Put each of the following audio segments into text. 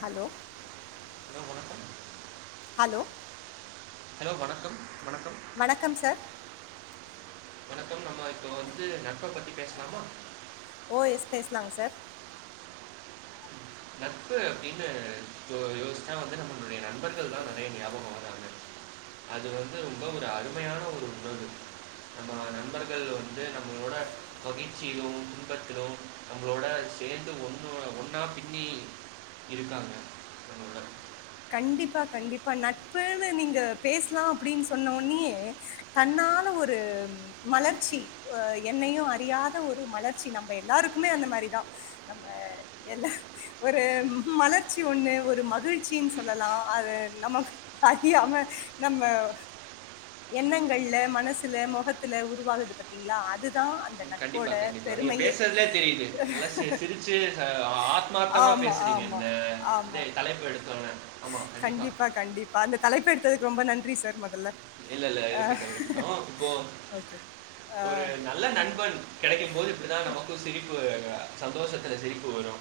Hello hello வணக்கம் hello hello வணக்கம் வணக் வணக்கம் சார் வணக்கம் நம்ம இப்போ வந்து ந ஓ எஸ் பேசலாங் சார் நட்பு அப்படின்னு யோ யோசிசா வந்து நம்மளுடைய நண்பர்கள் தான் நிறைய ஞாபக வராங்க அது வந்து ரொம்ப ஒரு அருமையான ஒரு உணர்வு நம்ம நண்பர்கள் வந்து நம்மளோட மகிழ்ச்சியிலு துன்பத்திலு நம்மளோட சேர்ந்து ஒன்னு ஒன்னா பின்னி இருக்காங்க நம்மளோட கண்டிப்பா கண்டிப்பா நட்புன்னு நீங்க பேசலா அப்படின் சொன்ன உன்னியே தன்னால ஒரு மலர்ச்சி அ என்னையு அறியாத ஒரு மலர்ச்சி நம்ம எல்லாருக்குமே அந்த மாரிதா நம்ம எல்ல ஒரு மலர்ச்சி ஒன்னு ஒரு மகிழ் ச்சி சொல்லலா அது நமக்கு அறியாம நம்ம எண்ணங்கள்ல மனசுல முகத்துல உருவாகுது பத்தீங்களா அது கண்டிப்பா கண்டிப்பா நீங்க பேசுறதுலே தெரியுது நல்லா சிரு சிரிச்சு ஆத்மார்த்தமா ஆமா, பேசுறீங்க ஆமா, இந்த ஆமா. இது தலைப்பு எடுத்த உடனே கண்டிப்பா கண்டிப்பா அந்த தலைப் பு எடுத்ததுக்கு ரொம்ப நன்றி சார் முதல்ல இல்ல இல்ல அ இருக்கட்டு இருக்கட்டு இப்போ ஓகே. அ ஒரு நல்ல நண்பன் கிடைக்கும் போது இப்படிதா நமக்கும் சிரிப்பு வரு சந்தோஷத்தில சிரிப்பு வரு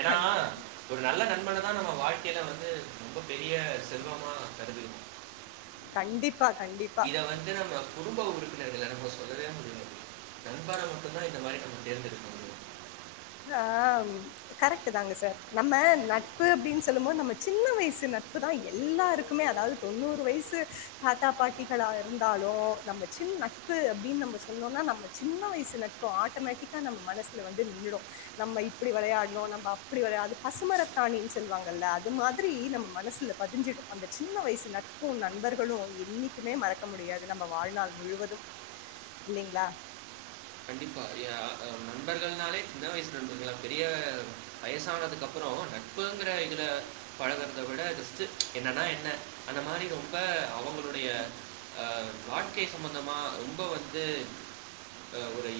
ஏனா கண்டிப்பா, ஒரு நல்ல நண்பனதா நம்ம வாழ்க்கையில வந்து ரொம்ப பெரிய செல்வமா கருதுனும் கண்டிப் இத வந்து நம்ம குடும்ப உறுப் பினர்கள நம்ம சொல்லவே முடியாது நண்பன மட்டும்தா இந்த மாதிரி நம்ம தேர்ந்தெடுக்க முடியு ஆஹ் கரெக்ட் தாங்க சார் நம்ம நட்பு அப்படின் சொல்லும்போது நம்ம சின்ன வயசு நட்புதா எல்லாருக்குமே அதாவது தொண்ணூறு வயசு தாத்தா பாட்டிகளா இருந்தாலு நம்ம சின்ன நட்பு அப்படின்னு நம்ம சொன்னோனா நம்ம சின்ன வயசு நட்பு ஆட்டோமேட்டிக்கா நம்ம மனசுல வந்து நின்னுடு நம்ம இப்படி விளையாட்ணு நம்ம அப்படி விளையாட அது பசுமரத்தாணின் சொல்லுவாங்கல்ல அது மாதிரி நம்ம மனசுல பதிஞ்சிடும் அந்த சின்ன வயசு நட்பு நண்பர்களு என்னைக்குமே மறக்க முடியாது நம்ம வாழ்நாள் முழுவதும் இல்லைங்களா கண்டிப்பா ய அ நண்பர்கள்னாலே சின்ன வயசு நண்பங்களா பெரிய வயசானதுக்கு அப்புறோ நட்புங்கிற இதுல பழக றதவிட ஜஸ்ட் என்னன்னா என்ன அந்த மாரி ரொம்ப அவங்களுடைய அ வாழ்க்கை சம்பந்தமா ரொம்ப வந்து ஒரு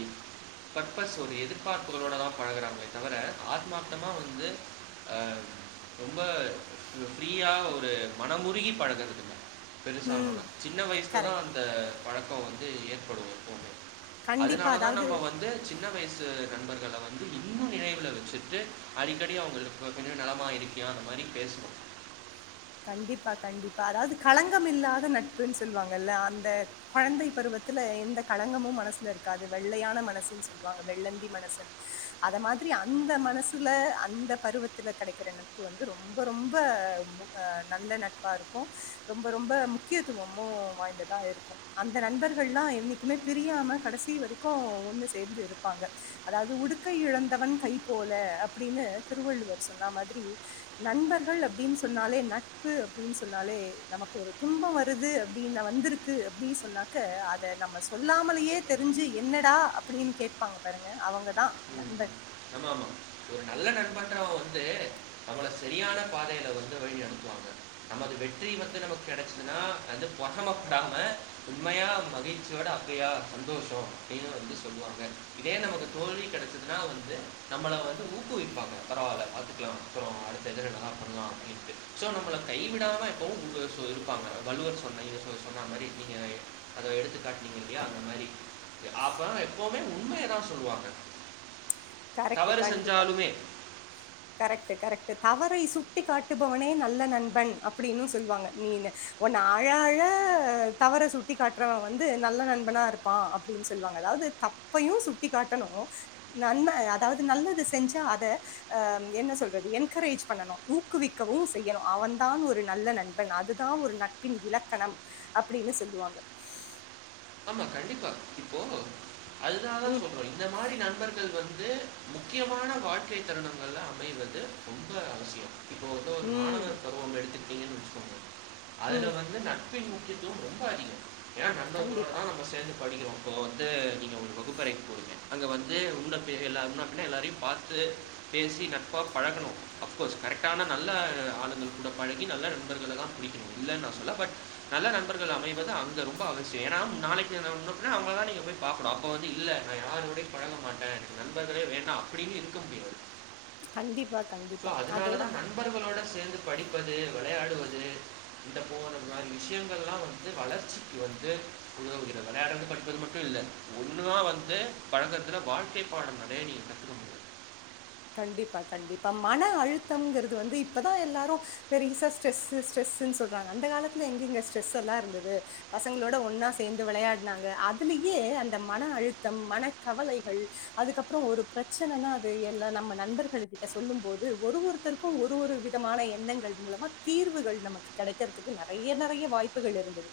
பர்பஸ் ஒரு எதிர்பார்ப்புகளோடு தா பழகுறாங்களே தவிர ஆத்மார்த்தமாக வந்து அ ரொம்ப ஃப்ரீயாக ஒரு மனமுருகி பழகறது இல்ல ம். பெருசானோன சின்ன வயசில தா கரெக்ட். அந்த பழக்க வந் து ஏற்படு எப்போமே கண்டிப்பா. அதனால தா அதாவது நம்ம வந்து சின்ன வயசு நண்பர்கள வந்து இன்னு நினைவில வச்சுட்டு அடிக்கடி அவங்களுக்கு [unintelligible] நலமா இருக்கியா அந்த மாரி பேசனு கண்டிப்பா கண்டிப்பா அதாவது கலங்கம் இல்லாத நட்புன்னு சொல்லுவாங்கல்ல அந்த குழந்தை பருவத்துல எந்த கலங்கமும் மனசுல இருக்காது வெள்ளையான மனசுன்னு சொல்லுவாங்க வெள்ளந்தி மனசுன்னு அத மாதிரி அந்த மனசுல அந்த பருவத்துல கிடைக்கிற நட்பு வந்து ரொம்ப ரொம்ப நல்ல நட்பா இருக்கு ரொம்ப ரொம்ப முக்கியத்துவமு வாய்ந்ததா இருக்கும் அந்த நண்பர்கள்லா என்னைக்குமே பிரியாம கடைசி வரைக்கு ஒன்னு சேர்ந்து இருப்பாங்க அதாவது உடுக்கை இழந்தவன் கை போல அப்படின்னு திருவள்ளுவர் சொன்ன மாதிரி நண்பர்கள் அப்படின்னு சொ சொன்னாலே நட்பு அப்படின் சொன்னாலே நமக்கு ஒரு துன்ப வருது அப்படின் வந்திருக்கு அப்படி சொன்னாக்க அத நம்ம சொல்லாமலேயே தெரிஞ்சு என்னடா அப்படின் கேட்பாங்க பாருங்க அவங்கதா நண்பன் ஆமா ஆமா ஒரு நல்ல நண்பண்றவ வந்து நம்மள சரியான பாதையில வந்து வழி நட த்துவாங்க நமது வெ ற்றி வந்து நமக்கு கிடைச்சதுன்னா வந்து போராமப்படாம உண்மையா மகிழ்ச்சியோட அப்படியா சந்தோஷம் அப்படின்னு வந்து சொல்லுவாங்க இதே நமக்கு தோல்வி கிடைச்சதுனா வந்து நம்மளை வந்து ஊக்குவிப்பாங்க பரவாயில்ல பாத்துக்கலாம் அப்புறம் அடுத்தது நல்லா பன்லா அப்படின்டு சோ நம்மளை கைவிடாம எப்பவும் இருப்பாங்க வள்ளுவர் சொன்ன சொன்ன மாதிரி நீங்க அதை எடுத்துக்காட்ட ங்க இல்லையா அந்த மாதிரி அப்ப எப்பவுமே உண்மையைதான் சொல்லுவாங்க கரெக்ட் தவறு கண்டிப்பா செஞ்சாலுமே கரெக்ட் கரெக்ட் தவறை சுட்டி காட்டுபவனே நல்ல நண்பன் அப்படினு சொல்லுவாங்க நீ ஒன்னு அழ அழ தவறை சுட்டி காட்டுறவன் வந்து நல்ல நண்பனா இருப்பான் அப்படின்னு சொல்லுவாங்க அதாவது தப்பையும் சுட்டிக் காட்டணும் நன்ம அதாவது நல்லது செஞ்சா அதை அஹ் என்ன சொல்றது என்கரேஜ் பண்ணனும் ஊக்குவிக்கவும் செய்யணும் அவன் தான் ஒரு நல்ல நண்பன் அதுதான் ஒரு நட்பின் இலக்கணம் அப்படின்னு சொல்லுவாங்க ஆமா கண்டிப்பா இப்போ அதுனால தான் ம் சொல்றோம் இந்த மாதிரி நண்பர்கள் வந்து வந்து முக்கியமான வாழ்க்கை தருணங்கள்ள அமைவது ரொம்ப அவசியம் இப்போ உம் இருக்கீங்கன்னு வச்சுக்கோங்க அதுல வந்து நட்பின் முக்கியத்தும் ரொம்ப அதிகம் ஏனா கண்டிப்பா படிக்கிறோம் இப்போ வந்து நீங்க ஒரு வகுப்பறைக்கு போறீங்க அங்க வந்து முன்ன பின்ன எல்லாரையும் பார்த்து பேசி நட்பா பழகணும் அஃப்கோர்ஸ் கரெக்டான நல்ல ஆளுங்கள் கூட பழகி நல்ல நண்பர்களை தான் பிடிக்கணும் இல்லைநான் சொல்லல பட் நல்ல நண்பர்கள் அமைவது அங்க ரொம்ப அவசிய ஏணா நாளைக்குமுன்னபின்ன அவங்கள தான் நீங்க போய் பார்க்கனும் அப்ப வந்து இல்ல நான் யாருடையும் பழக மாட்டே எனக்கு நண்பர்களே வேண்டாம் அப்படின்னு இருக்க முடியாது கண்டிப்பா சோ கண்டிப்பா அதோட அதனாலதான் நண்பர்களோட சேர்ந்து படிப்பது விளையாடுவது இந்த போனது மாதிரி விஷயங்கள் எல்லாம் வந்து வளர்ச்சிக்கு வந்து விளையாடறது படிப்பது மட்டும் இல்ல ஒண்ணுதான் வந்து பழக்கத்துல வாழ்க்கை பாடம் நிறைய நீ கத்துக்க முடியு கண்டிப்பா கண்டிப்பா மன அழுத்தம்ங்கிறது வந்து இப்பதா எல்லாரும் பெரிசா ஸ்ட்ரெஸ்ஸு ஸ்ட்ரெஸ்ன்னு சொல்றாங்க அந்த காலத்துல எங்கங்க ஸ்ட்ரெஸ் எல்லாம் இருந்தது பசங்களோட ஒன்னா சேர்ந்து விளையாடினாங்க அதுலயே அந்த மன அழுத்தம் மன கவலைகள் அதுக்கப்புறம் ஒரு பிரச்சனனா அது நம்ம நண்பர்கள்கிட்ட சொல்லும் போது ஒரு ஒருத்தருக்கும் ஒரு ஒரு விதமான எண்ணங்கள் மூலமா தீர்வுகள் நமக்கு கிடைக்கறதுக்கு நிறைய நிறைய வாய்ப்புகள் இருந்தது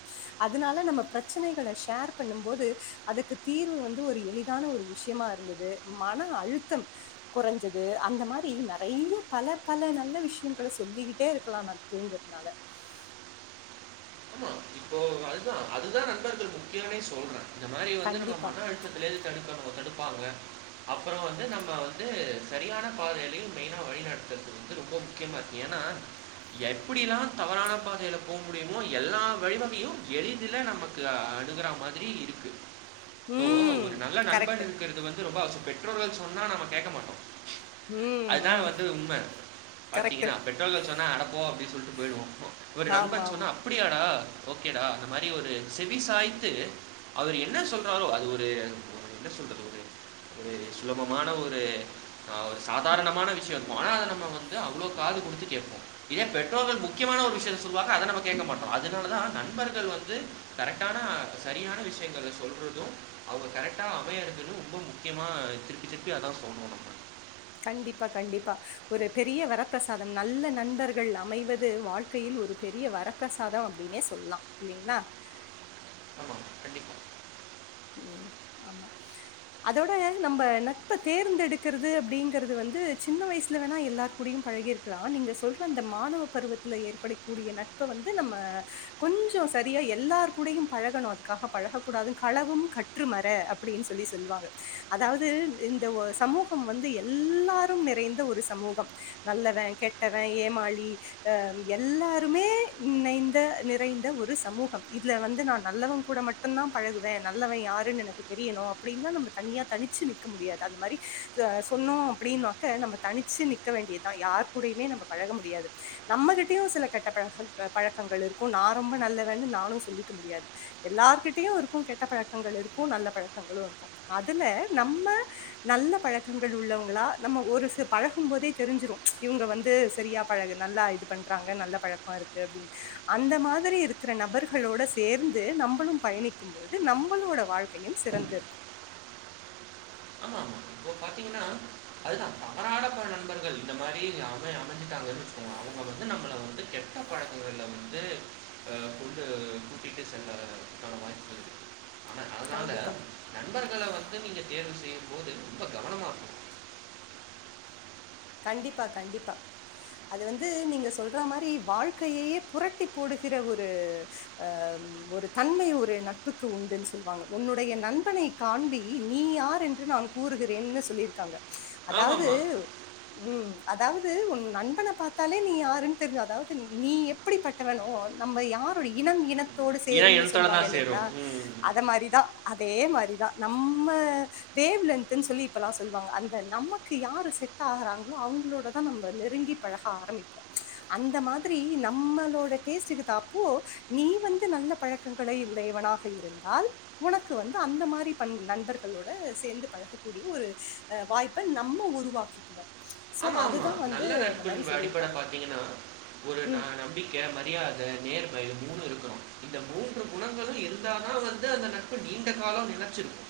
அதனால நம்ம பிரச்சனைகளை ஷேர் பண்ணும் போது அதுக்கு தீர்வு வந்து ஒரு எளிதான ஒரு விஷயமா இருந்தது மன அழுத்தம் குறைஞ்சது அந்த மாதிரி நிறைய பல பல நல்ல விஷயங்கள சொல்லிக்கிட்டே இருக்கலாம் நட்புங்கிறதுனால ஆமா இப்போ அதுதான் அதுதான் நண்பர்கள் முக்கியம்னே சொல்றேன் இந்த மாதிரி வந்து நம்ம கண்டிப்பா. மன அழுத்தத்துல தடுக்கணும் தடுப்பாங்க அப்புறம் வந்து நம்ம வந்து சரியான பாதைலயு மெய்னா வழிநடத்துறது ரொம்ப முக்கியமா இருக்கு ஏன்னா எப்படிலாம் தவறான பாதையில போக முடியும் எல்லா வழிவகையும் எளிதுல நமக்கு அணுகற மாதிரி இருக்கு சோ ம். ஒரு நல்ல நண்பன் கரெக்ட்டு. இருக்கிறது வந்து ரொம்ப அவச பெற்றோர்கள் சொன்னா நம்ம கேட்க மாட்டோம் ம், அதுதான் ம். வந்து உண்மை கரெக்ட்டு. பாத்தீங்கன்னா பெற்றோர்கள் சொன்னா அடப்போ அப்படின்னு சொல்லிட்டு போயிடுவோம் ஒரு நண்பன் ஆமாமா. சொன்னா ஓகேடா ஓகேடா அந்த மாதிரி ஒரு செவி சாய்த்து அவர் என்ன சொல்றாரோ அது ஒரு என்ன சொல்றது ஒரு ஒரு சுலபமான ஒரு ஆ ஒரு சாதாரணமான விஷயம் இருக்கும் ஆனா நம்ம வந்து அவ்வளோ காது கொடுத்து கேட்போ இதே பெற்றோர்கள் முக்கியமான ஒரு விஷயத்தை சொல்வாங்க அதை நம் கேட்க மாட்டோ அதனால தா நண்பர்கள் வந்து கரெக்டான சரியான விஷயங்கள சொல்றது அவங்க கரெக்டா அமையறது ரொம்ப முக்கியமா திருப்பி திருப்பி அதா சொல்லுவோ நம்ம கண்டிப்பா கண்டிப்பா ஒரு பெரிய வரப்பிரசாதம் நல்ல நண்பர்கள் அமைவது வாழ்க்கையில் ஒரு பெரிய வரப்பிரசாதம் அப்டினே சொல்லலாம் இல்லங்களா ஆமா கண்டிப்பா ஆமா அதோட நம்ப நட்ப தேர்ந்தெடுக்கிறது அப்டிங்கிறது வந்து சின்ன வயசுல வேணா எல்லார் கூடயு பழகியிருக்கலா நீங்க சொல்ற அந்த மாணவ பருவத்துல ஏற்படக்கூடிய நட்பை வந்து நம்ம கொஞ்சு சரியா எல்லார் கூடயும் பழகணு அதுக்காக பழக கூடாது களவு களவும் கற்றுமற அப்டின்னு சொல்லி சொல்லுவாங்க அதாவது இந்த சமூகம் வந்து எல்லாரும் நிறைந்த ஒரு சமூகம் நல்லவ கெட்டவ ஏமாளி ஆ எல்லாருமே இணைந்த நிறைந்த ஒரு சமூகம் இதுல வந்து நா நல்லவ கூட மட்டு தா பழகு வா நல்லவ யாருன்னு எனக்கு தெரியணு அப்படின்னா நம்ம தனியா தனிச்சு நிக்க முடியாது அந்த மாரி சொன்னோ அப்படின்னாக்க நம்ம தனிச்சு நிக்க வேண்டியதுதா யாரு கூடயுமே நம்ம பழக முடியாது நம்மகிட்டயு சில கெட்ட பழக்கங் பழக்கங்கள் இருக்கும் நா ரொம்ப நல்லவன்னு நானும் சொல்லிக்க முடியாது எல்லார்கிட்டயு இருக்கு கெட்ட கெட்ட பழக்கங்கள் இருக்கு நல்ல பழக்கங்களு இருக்கு அதுல நம்ம நல்ல பழக்கங்கள் உள்ளவங்களா நம்ம ஒரு சி பழகும் போதே தெரிஞ்சிரு இவங்க வந்து சரியா பழகு நல்லா இது பண்றாங்க நல்ல பழக்கமா இருக்கு அப்டின்னு அந்த மாதிரி இருக்கிற நபர்களோட சேர்ந்து நம்பளு பயணிக்கும்போது நம்மளோட வாழ்க்கையு சிறந்து இருக்கு ஆமா ஆமா இப்போ பாத்தீங்கன்னா அதுதா தவறான போற நண்பர்கள் இந்த மாரி அமை அமைஞ்சுட்டாங்கன்னு வச்சக்கோங்க அவங்க வந்து நம்மள வந்து கெட்ட பழக்கங்களை வந்து ஆ கொண்டு கூட்டிட்டு செல்லவதுகான வாய்ப்புகள் ஆனா அதனால கண்டிப்பா. நண்பர்கள வந்து நீங்க தேர்வு போது ரொம்ப கவனமாக இருக்கணு கண்டிப்பா கண்டிப்பா அது வந்து நீங்க சொல்ற மாரி வாழ்க்கையையே புரட்டி போடுகிற ஒரு ஆ ஒரு தன்மை ஒரு நட்புக்கு உண்டுன்னு சொல்லுவாங்க உன்னுடைய நண்பனை காண்பி நீ யார் என்று நான் கூறுகிறேன்னு சொல்லியிருக்காங்க அதாவது ஆமாமா. உம் அதாவது உன் நண்பனை பாத்தாலே நீ யாருன்னு தெரிஞ்சு அதாவது நீ எப்படி பட்டவனோ நம்ம யாரோட இனம் இன த்தோடு ஏன்னா சேரும்னு இனத்தோட சொல்லுவாங்க தான் இல்லங்களா சேரும். ம். அத மாரிதா அதே மாரிதா நம்ம வேவ்லென்த்ன்னு சொல்லி இப்பல்லாம் சொல்லுவாங்க அந்த நமக்கு யாரு செட் ஆராங்களோ அவங்களோட தா நம்ம நெருங்கி பழக ஆரம்பிப்போ அந்த மாதிரி நம்மளோட டேஸ்டுக்கு தா அப்போ நீ வந்து நல்ல பழக்கங்களை உடையவனாக இருந்தால் உனக்கு வந்து அந்த மாரி நண்பர்களோட சேர்ந்து பழகக்கூடிய ஒரு வாய்ப்பை நம்ம உருவாக்கி [unintelligible] ஆமா ஆமா நல்ல மாரி நட்பு அடிப்படை சொல்லியிருக்காங்க பாத்தீங்கன்னா ஒரு நா ம் நம்பிக்கை மரியாதை நேர் இது மூணு இருக்கணு இந்த மூன்று குணங்களு இருந்தா வந்து அந்த நட்பு நீண்ட காலம் நிலச்சிருக்கு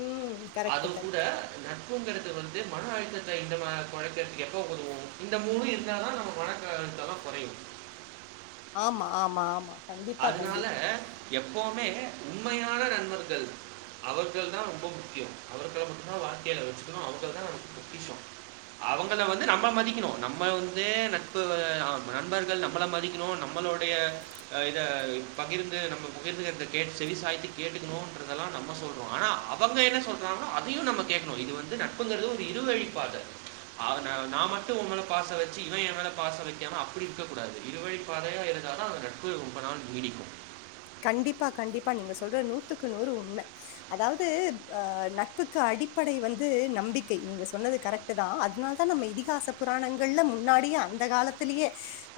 ம் கரெக்ட் அது கூட கரெக்ட் நட்புங்கர வந்து மன அழுத்தத்த இந்த பழக்கத்துக்கு எப்ப வருவோ இந்த மூணு இருந்தாதா நம்ம மனக்கவலலா குறையு ஆமா ஆமா ஆமா கண்டிப்பா அதனால கண்டிப்பா எப்பவுமே உண்மையான நண்பர்கள் அவர்கள் தா ரொம்ப முக்கியோ அவர்களை மட்டும்தா வாழ்கையில வச்சுக்கணும் அவர்கள் தான் நமக்கு பொக்கியஷம் அவங்கள வந்து நம்ம மதிக்கணு நம்ம வந்து நட்பு ஆ நண்பர்கள் நம்மள மதிக்கணு நம்மளுடைய இத பகிர்ந்து நம்ம பகிர்ந்துக்கிறத கேட்டு செவி சாய்த்து கேட்டுக்கணுன்றதெல்லா நம்ம சொல்கிறோ ஆனா அவங்க என்ன சொல்றாங்களோ அதையு நம்ம கேட்கணு இது வந்து ந நட்புங்குரது ஒரு இருவழி பாத நா மட்டு உ மேல பாச வச்சு இவ எ மேல பாச வைக்காம அப்படி இருக்க கூடாது இருவழி பாதையா இருந்தா அது நட்பு நட்பு ரொம்ப நாள் நீடிக்கு கண்டிப்பா கண்டிப்பா நீங்க சொல்ற நூத்துக்கு நூறு உண்ம அதாவது ஆ நட்புக்கு அடிப்படை வந்து நம்பிக்கை நீங்க சொன்னது கரெக்ட் தா அதனால தா நம்ம இதிகாச புராணங்கள்ல முன்னாடியே அந்த காலத்திலேயே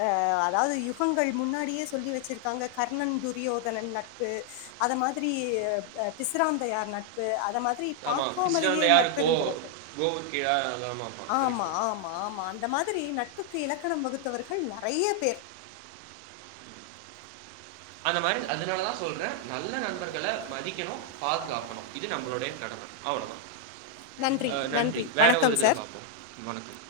ஆ அதாவது யுகங்கள் முன்னாடியே சொல்லி வச்சிருக்காங்க கர்ணன் து துரியோதனன் நட்பு அத மாதிரி பிசிராந்தையார் நட்பு அத மா ஆமா பிசிராந்தையார் கோவ வரு ஆமா, ஆமா, ஆமா. அந்த மாதிரி நட்புக்கு இலக்கணம் வகுத்தவர்கள் நெறய பேர் அந்த மாரி அதனாலதா சொல்றே நல்ல நண்பர்கள மதிக்கணு பாதுகாக்கணு இது நம்மளுடைய கடம அவ்ளதா நன்றி, ஆ நன்றி வேற ஒரு வணக்கம் இதுல சார். பாப்போ வணக்கம்